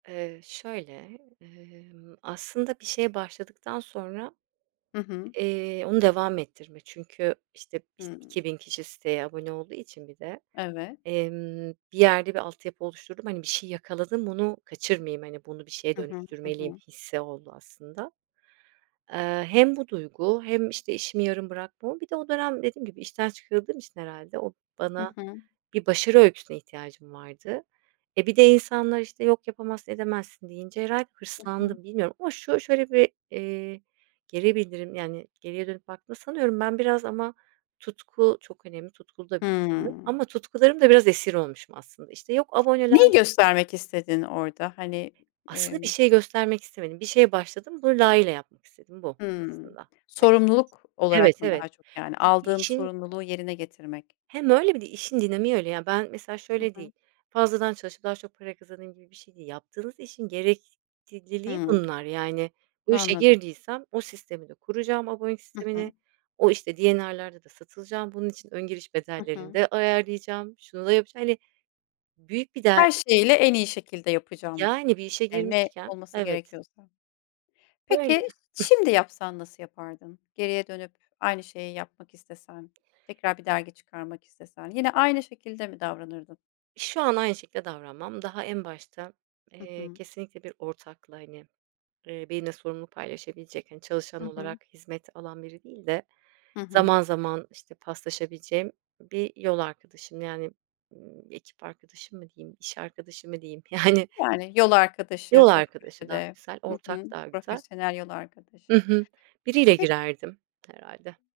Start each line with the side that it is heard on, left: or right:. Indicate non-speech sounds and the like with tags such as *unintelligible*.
right: Eee, şöyle, emm, aslında bir şeye başladıktan sonra,
left: Hı hı.
right: eee, onu devam ettirme çünkü işte işte,
left: Hımm.
right: 2000 kişi siteye abone olduğu için bir de,
left: Evet.
right: emm, bir yerde bir altyapı oluşturdum, hani, bir şey yakaladım bunu kaçırmayayım, hani, bunu bir şeye
left: Hı hı, hı
right: dönüştürmeliyim
left: hı.
right: hissi oldu aslında. Eee, hem bu duygu hem, işte, işimi yarım bırakmam bir de o dönem dediğim gibi işten çıkarıldığım için herhâlde o
left: Hı
right: bana
left: hı.
right: bir başarı öyküsüne ihtiyacım vardı. E, bir de insanlar, işte, yok yapamazsın edemezsin deyince herhâlde
left: Hı hı.
right: hırslandım. Bilmiyorum ama şu şöyle bir, eee, geri bildirim, yani, geriye dönüp baktığımda sanıyorum ben biraz ama tutku çok önemli tutkulu da bir insanım
left: Hımm.
right: ama tutkularımın da biraz esir olmuşum aslında, işte, yok
left: Neyi
right: aboneler
left: göstermek istedin orada? Hani,
right: Aslında bir
left: emm
right: şey göstermek istemedim, bir şeye başladım bunu layığıyla yapmak istedim, bu
left: Hımm,
right: aslında
left: sorumluluk
right: *unintelligible* evet,
left: olarak mı
right: evet,
left: daha çok, yani,
right: çünkü
left: aldığım
right: işin
left: sorumluluğu yerine getirmek?
right: Hem öyle bir de işin dinamiği öyle ya, ben mesela
left: Hı
right: şöyle
left: hı.
right: değil, fazladan çalışıp daha çok para kazanayım gibi bir şey değil. Yaptığınız işin gerekliliği
left: Hımm,
right: bunlar, yani, bu işe
left: anladım.
right: girdiysem o sistemi de kuracağım, abonelik
left: Hı hı.
right: sistemini o işte D&R'larda da satılacağım, bunun için ön giriş
left: Hı
right: bedellerini
left: hı.
right: de ayarlayacağım, şunu da yapacağım, hani, büyük bir der
left: Her
right: i
left: şeyiyle en iyi şekilde yapacağım,
right: Yani, bir işe
left: eee, ne
right: girmişken,
left: olması
right: evet
left: gerekiyorsa. Peki,
right: Öyle.
left: ş şimdi yapsan nasıl yapardın? Geriye dönüp aynı şeyi yapmak istesen, tekrar bir dergi çıkarmak istesen yine aynı şekilde mi davranırdın?
right: Şu an aynı şekilde davranmam daha en başta,
left: Hı
right: eee,
left: hı.
right: kesinlikle bir ortakla, hani, eee, benimle sorumluluk paylaşabilecek, hani,
left: Hı
right: çalışan
left: hı.
right: olarak hizmet alan biri değil de
left: Hı hı.
right: zaman zaman, işte, paslaşabileceğim bir yol arkadaşım. Yani, ımm, ekip arkadaşım mı diyeyim, iş arkadaşı mı diyeyim? Yani
left: Yani, yol
right: Yol
left: arkadaşı o
right: arkadaşı daha
left: projede,
right: güzel,
left: hı
right: ortak
left: hı,
right: daha gũzel.
left: profesyonel yol
right: Hı
left: arkadaşı.
right: hı, biriyle
left: Pek
right: girerdim herhâlde.